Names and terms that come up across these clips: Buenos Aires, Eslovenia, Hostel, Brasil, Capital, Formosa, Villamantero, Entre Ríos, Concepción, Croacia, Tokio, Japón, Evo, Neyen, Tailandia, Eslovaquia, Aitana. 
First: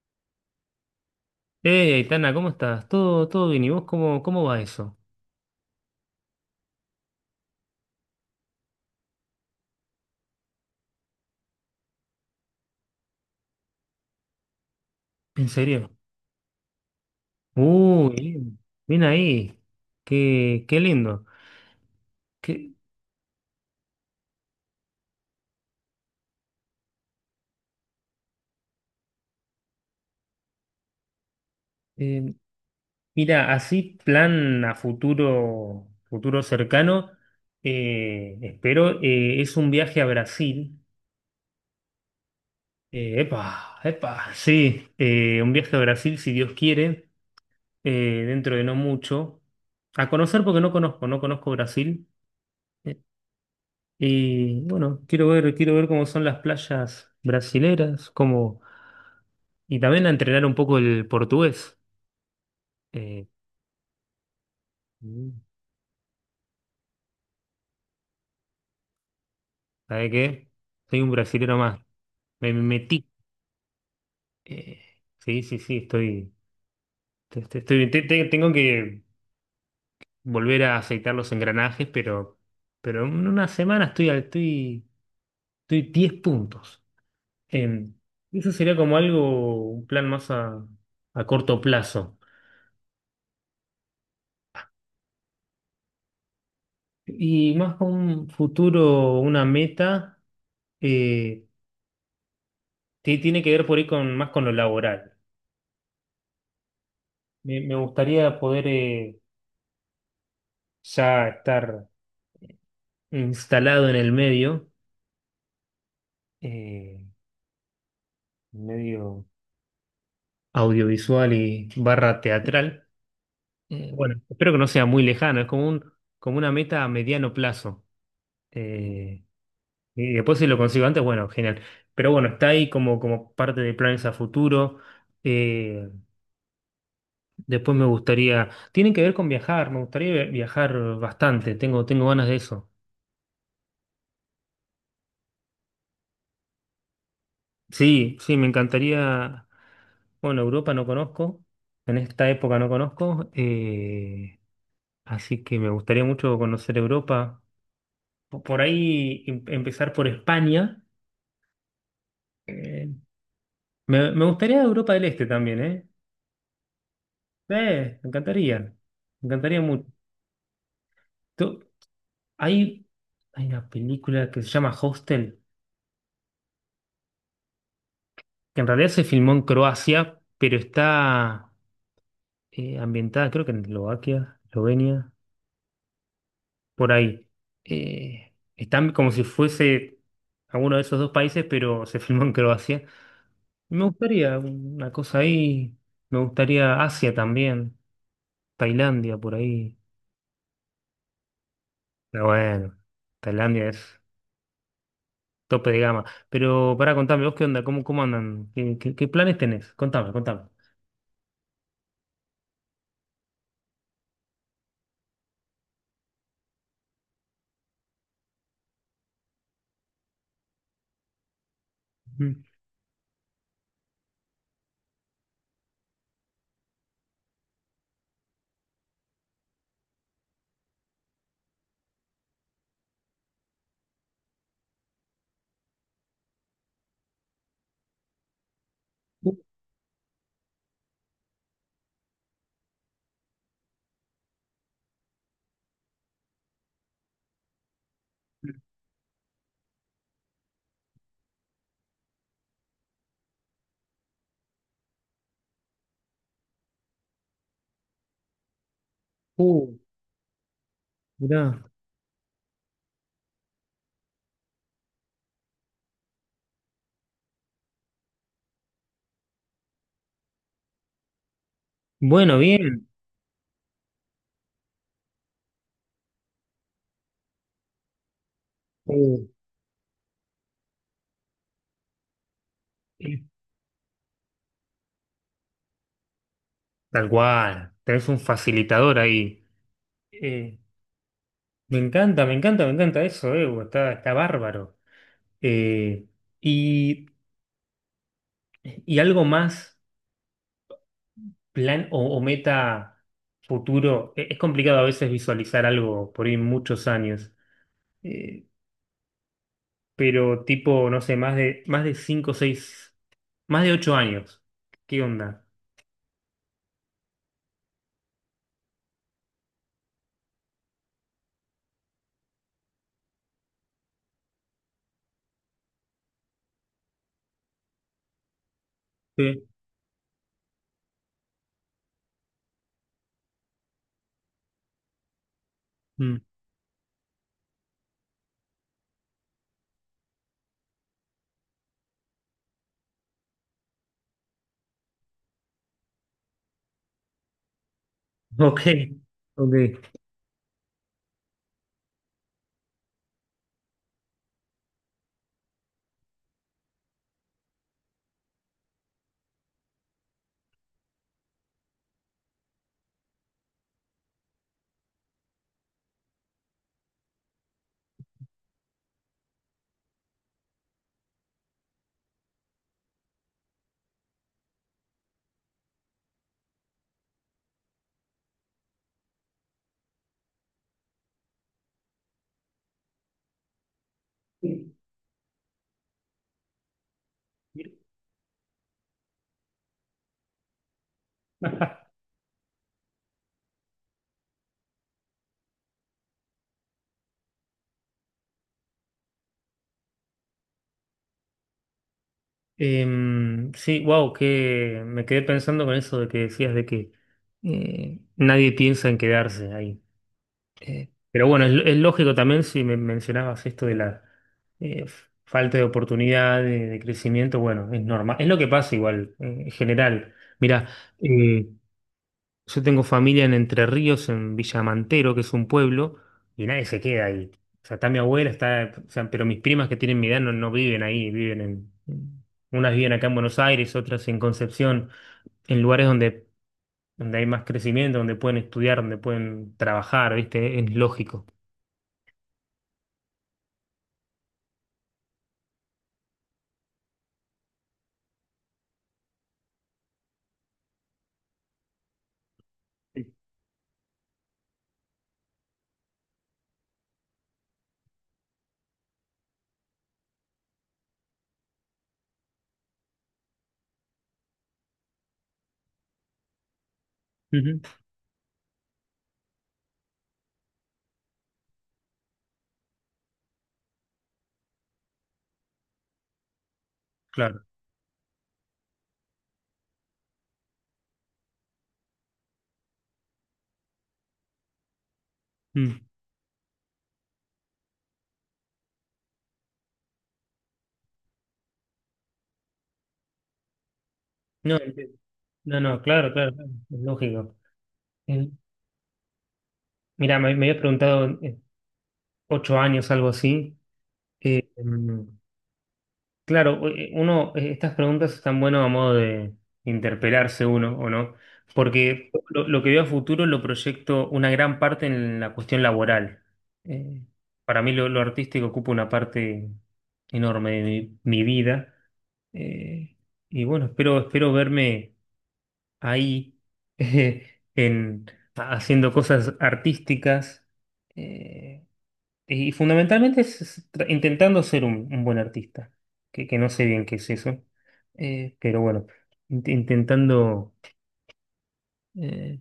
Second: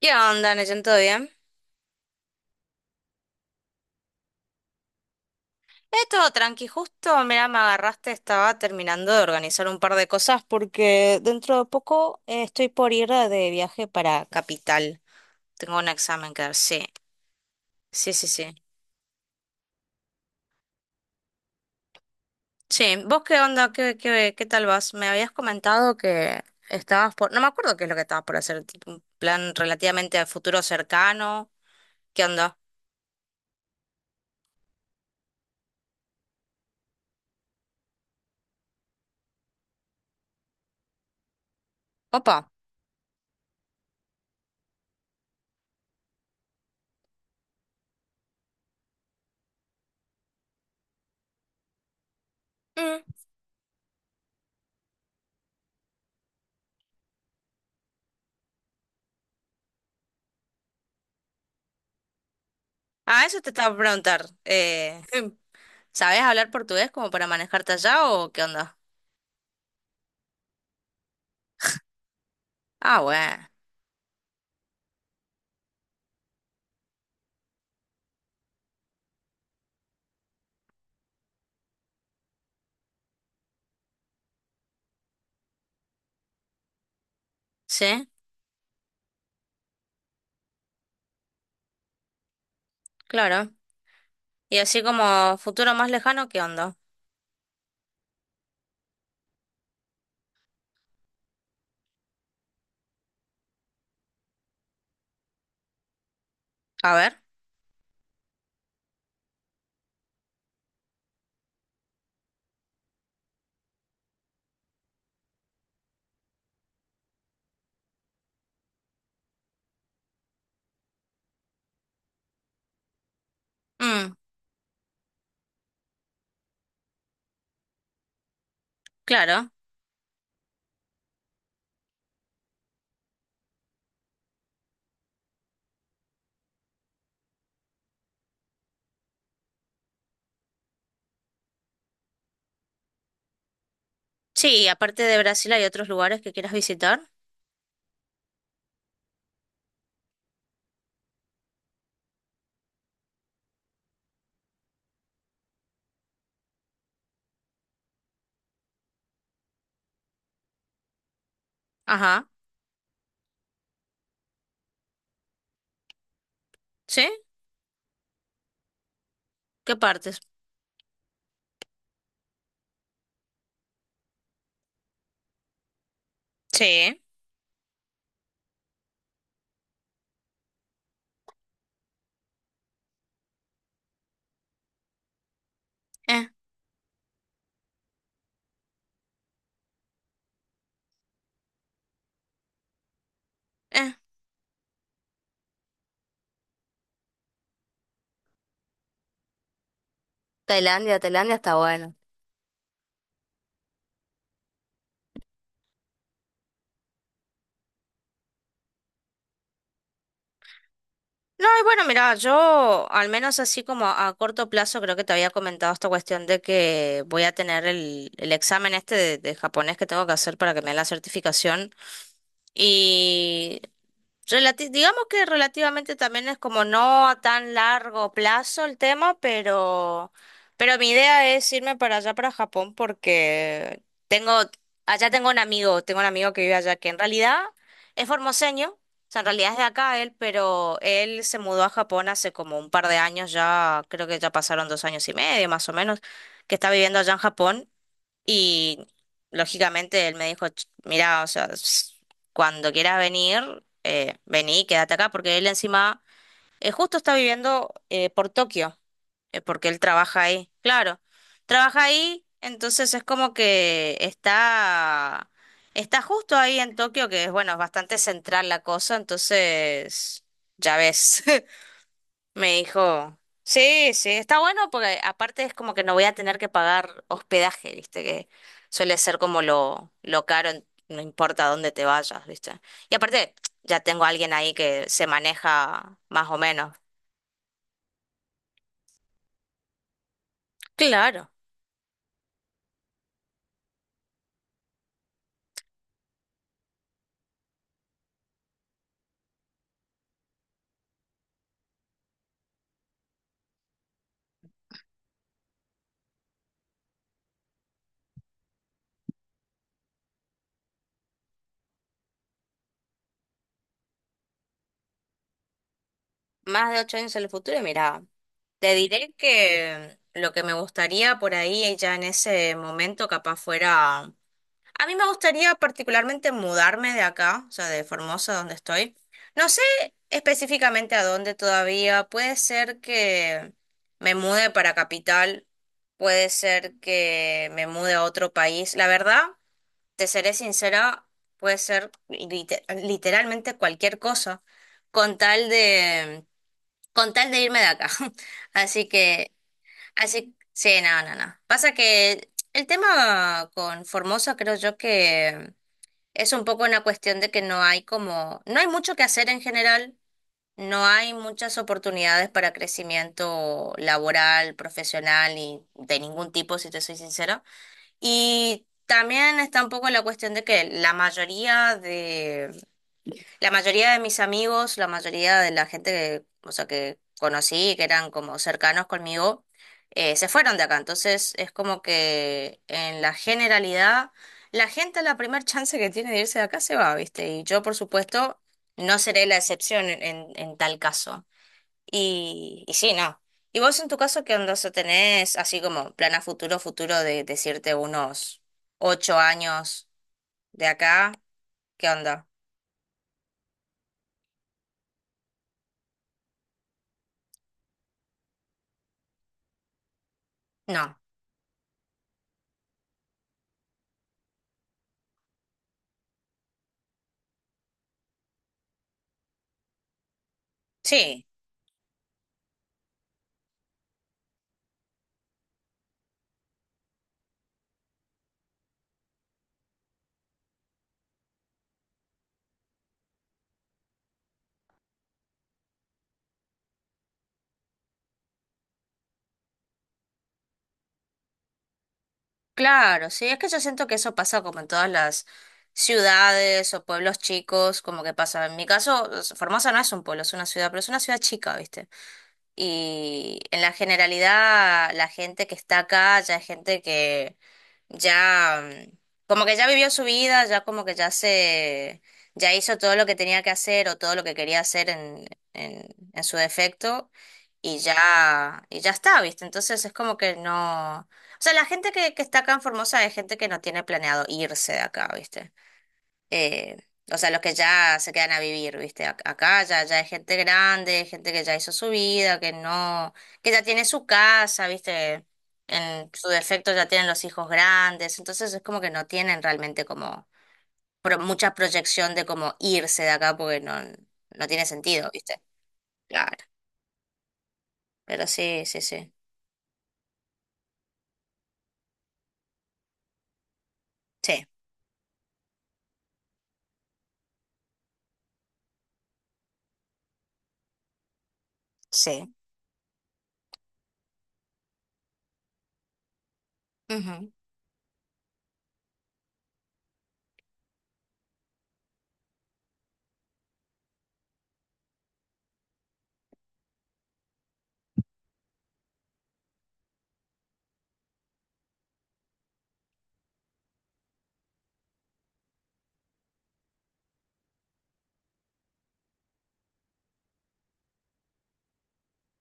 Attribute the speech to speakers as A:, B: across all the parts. A: ¿Qué onda, Neyen? ¿Todo bien?
B: Hey, Aitana, ¿cómo estás? ¿Todo bien? ¿Y vos cómo va eso?
A: Todo tranqui. Justo, mira, me agarraste, estaba terminando de organizar un par de cosas porque dentro de poco estoy por ir de viaje para Capital.
B: ¿En
A: Tengo un
B: serio?
A: examen que dar, sí. Sí,
B: Uy,
A: sí, sí.
B: bien, bien ahí. Qué lindo. Qué,
A: Sí, ¿vos qué onda? ¿Qué, qué tal vas? Me habías comentado que estabas por... No me acuerdo qué es lo que estabas por hacer, tipo un plan relativamente a futuro cercano. ¿Qué
B: eh,
A: onda?
B: mira, así plan a futuro, futuro cercano, espero, es un viaje a Brasil.
A: Opa.
B: Epa, epa, sí, un viaje a Brasil, si Dios quiere, dentro de no mucho. A conocer porque no conozco Brasil.
A: Mm.
B: Y bueno, quiero ver cómo son las playas brasileras, cómo, y también a entrenar un poco el portugués. Eh,
A: Ah, eso te estaba por preguntar.
B: Mm.
A: ¿Sabés hablar portugués como para manejarte allá o qué onda?
B: ¿Sabe qué? Soy un brasilero más. Me
A: Ah,
B: metí.
A: bueno.
B: Eh, sí, sí, sí, tengo que volver a aceitar los engranajes, pero en una semana estoy, estoy 10 puntos. Em,
A: Sí,
B: Eso sería como algo, un plan a corto plazo.
A: claro. Y así como futuro más lejano, ¿qué onda?
B: Y más con un futuro, una meta, eh, tiene que ver por ahí con, más con lo laboral.
A: A ver.
B: Me gustaría poder ya estar instalado en el medio, eh, medio audiovisual y barra teatral.
A: Mm,
B: Bueno, espero que no sea muy lejano, es como un, como una meta a mediano plazo. Eh,
A: claro.
B: y después si lo consigo antes, bueno, genial. Pero bueno, está ahí como, como parte de planes a futuro. eh, Después me gustaría, tienen que ver con viajar, me gustaría viajar bastante, tengo ganas de eso.
A: Sí, y aparte de Brasil hay otros lugares que quieras visitar.
B: Sí, sí, me encantaría, bueno, Europa no conozco, en esta época no conozco, así que me gustaría mucho conocer Europa. Po- Por ahí em- empezar por España.
A: Ajá.
B: eh, me gustaría Europa del Este también, ¿eh?
A: ¿Sí?
B: Me encantaría
A: ¿Qué
B: mucho.
A: partes?
B: Tú- Hay, hay una película que se llama Hostel,
A: Sí.
B: que en realidad se filmó en Croacia, pero está ambientada, creo que en Eslovaquia, Eslovenia,
A: Eh,
B: por ahí. Están como si fuese alguno de esos dos países, pero se filmó en Croacia. Me
A: eh.
B: gustaría una cosa ahí, me gustaría Asia también, Tailandia por ahí.
A: Tailandia, Tailandia está bueno.
B: Pero bueno, Tailandia es tope de gama. Pero para contame, vos qué onda, cómo, cómo andan, qué planes tenés, contame, contame.
A: No, y bueno, mira, yo al menos así como a corto plazo creo que te había comentado esta cuestión de que voy a tener el examen este de japonés que tengo que hacer para que me den la certificación.
B: Mm.
A: Y relati- digamos que relativamente también no es como no a tan largo plazo el tema, pero mi idea es irme para allá, para Japón, porque tengo, allá tengo un amigo que vive allá, que en realidad es formoseño, o sea, en
B: Uh,
A: realidad es de acá él, pero él se mudó a Japón hace como un par de años ya, creo que ya pasaron 2 años y medio más o menos, que está viviendo allá en Japón. Y lógicamente él me dijo: "Ch- mirá, o sea, s- cuando quieras venir, vení, quédate acá", porque él encima justo está viviendo por Tokio, porque
B: uh,
A: él trabaja ahí, claro,
B: mirá.
A: trabaja ahí, entonces es como que está, está justo ahí en Tokio, que es, bueno, es bastante central la cosa, entonces, ya ves.
B: Bueno,
A: Me
B: bien.
A: dijo, sí, sí, está bueno porque aparte es como que no voy a tener que pagar hospedaje, ¿viste? Que suele ser
B: Uh.
A: como lo caro, en- no importa dónde te vayas, ¿viste? Y aparte, ya tengo a alguien ahí que se maneja más o menos.
B: Tal cual, tenés un facilitador ahí. Eh,
A: Claro.
B: me encanta, me encanta, me encanta eso, Evo, está bárbaro. Eh, y, y algo más, o meta futuro, es complicado a veces visualizar algo por ahí muchos años. Eh, pero tipo, no sé, más de 5, 6, más de 8 años. ¿Qué onda?
A: Más de 8 años en el futuro, y mira, te diré que lo que me gustaría por ahí ya en ese momento capaz fuera... A mí me gustaría particularmente mudarme de acá, o sea, de Formosa, donde estoy.
B: Sí.
A: No sé específicamente a dónde todavía. Puede ser que me mude para capital,
B: Mm.
A: puede ser que me mude a otro país. La verdad, te seré sincera, puede ser lite- literalmente cualquier cosa, con tal de, con tal de irme de acá.
B: Ok,
A: Así que,
B: ok.
A: así, sí, no, no, no. Pasa que el tema con Formosa creo yo que es un poco una cuestión de que no hay como, no hay mucho que hacer en general, no hay muchas oportunidades para crecimiento laboral, profesional y de ningún tipo, si te soy sincera. Y también está un poco la cuestión de que la mayoría de mis amigos, la mayoría de la gente que, o sea, que conocí, que eran como cercanos conmigo, se fueron de acá. Entonces es como que en la generalidad, la gente a la primer chance que tiene de irse de acá se va, ¿viste? Y yo, por supuesto, no seré la excepción en, en tal caso. Y sí, no. ¿Y vos en tu caso qué onda? O sea, ¿tenés así como plan a futuro, futuro de decirte unos 8 años de acá? ¿Qué onda?
B: Sí, wow, que me quedé pensando con eso de que decías de que nadie piensa en quedarse ahí.
A: No.
B: Pero bueno, es lógico también si me mencionabas esto de la falta de oportunidad, de crecimiento, bueno, es normal. Es lo que pasa igual, en general. Mira,
A: Sí.
B: yo tengo familia en Entre Ríos, en Villamantero, que es un pueblo, y nadie se queda ahí. O sea, está mi abuela, está, o sea, pero mis primas que tienen mi edad no viven ahí, viven en, unas viven acá en Buenos Aires, otras en Concepción, en lugares donde, donde hay más crecimiento, donde pueden estudiar, donde pueden trabajar, ¿viste? Es lógico.
A: Claro, sí, es que yo siento que eso pasa como en todas las ciudades o pueblos chicos, como que pasa. En mi caso, es- Formosa no es un pueblo, es una ciudad, pero es una ciudad chica, ¿viste?
B: Sí.
A: Y en la generalidad, la gente que está acá ya es gente que ya como que ya vivió su vida, ya como que ya se, ya hizo todo lo que tenía que hacer o todo lo que quería hacer en, en su defecto
B: Ujú.
A: y ya está, ¿viste? Entonces es como que no, o sea, la gente que está acá en Formosa es gente que no tiene planeado irse de acá, ¿viste? eh, o sea, los
B: Claro.
A: que ya se quedan a vivir, ¿viste? Ac- acá ya, ya hay gente grande, gente que ya hizo su vida, que no, que ya tiene su casa, ¿viste?
B: Mm.
A: En su defecto ya tienen los hijos grandes, entonces es como que no tienen realmente como pro- mucha proyección de cómo irse de acá porque no, no
B: No,
A: tiene
B: entiendo,
A: sentido, ¿viste?
B: no, no, claro, claro,
A: Claro,
B: claro, es lógico.
A: pero
B: Eh,
A: sí, sí, sí.
B: Mira, me había preguntado 8 años, algo así.
A: Sí,
B: Mm. Claro, uno, estas preguntas están buenas a modo de interpelarse uno, ¿o no? Porque
A: sí.
B: lo que veo a futuro lo proyecto una gran parte en la cuestión laboral. Eh,
A: Ujú.
B: para mí lo artístico ocupa una parte enorme de mi vida. Eh, y bueno, espero, espero verme ahí en, haciendo cosas artísticas. eh, y fundamentalmente intentando ser un buen artista, que no sé bien qué es eso, pero bueno, intentando, eh,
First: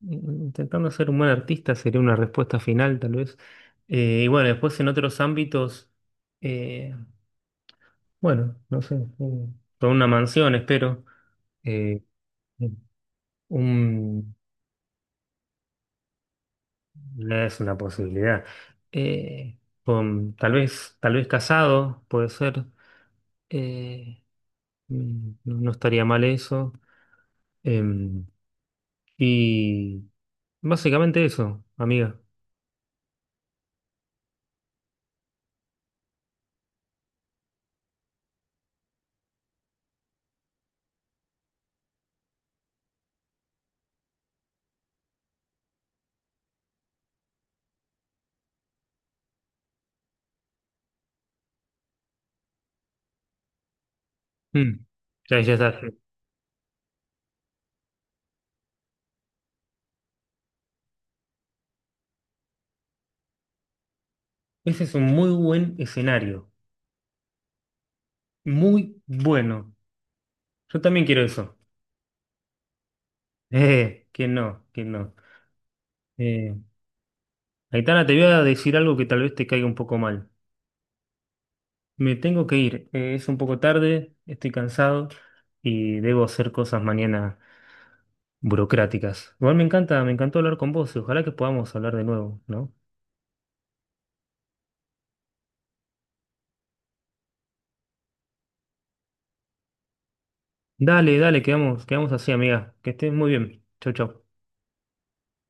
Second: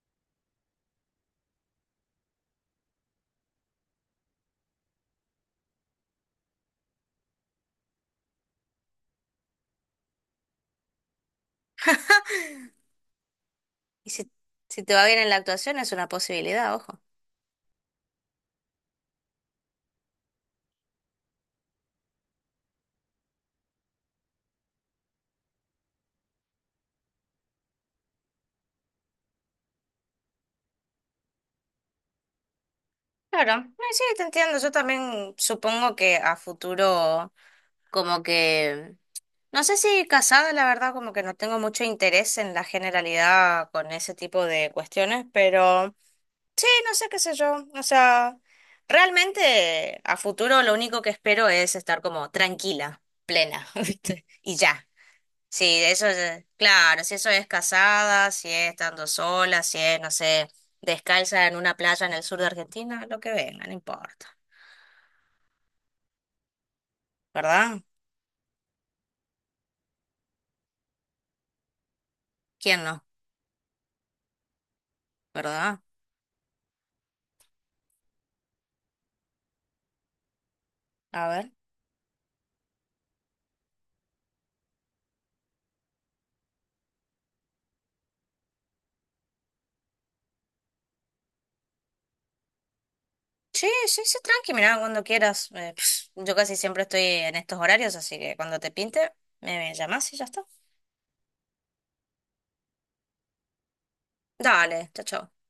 B: intentando ser un buen artista sería una respuesta final tal vez. Y bueno, después en otros ámbitos, eh, bueno, no sé, con una mansión espero, eh,
A: Y si,
B: un,
A: si te va bien en la actuación es una posibilidad, ojo.
B: es una posibilidad. Eh, con, tal vez casado, puede ser. eh, Mm, no, no estaría mal eso. Em, y básicamente eso, amiga.
A: Claro, no, sí, te entiendo. Yo también supongo que a futuro, como que, no sé si casada, la verdad, como que no tengo mucho interés en la generalidad con ese tipo de cuestiones, pero sí, no sé qué sé yo. O sea, realmente a futuro lo único que espero es estar como tranquila, plena, ¿viste? Y
B: Mm.
A: ya.
B: Ya, ya
A: Sí,
B: está.
A: de eso es, claro, si eso es casada, si es estando sola, si es, no sé, descalza en una playa en el sur de Argentina, lo que venga, no importa.
B: Ese es un muy buen escenario.
A: ¿Verdad?
B: Muy bueno. Yo también quiero eso.
A: ¿Quién no?
B: Que no, que no.
A: ¿Verdad?
B: Eh, Aitana, te voy a decir algo que tal vez te caiga un poco mal.
A: A ver.
B: Me tengo que ir. Es un poco tarde, estoy cansado y debo hacer cosas mañana burocráticas. Igual me encanta, me encantó hablar con vos y ojalá que podamos hablar de nuevo, ¿no?
A: Sí, sí, sí, tranqui, mirá, cuando quieras. Pss, yo casi siempre estoy en estos horarios, así que cuando te pinte, me llamás y ya está.
B: Dale, dale, quedamos, quedamos así, amiga. Que estés muy bien. Chau, chau.
A: Dale, chao, chao.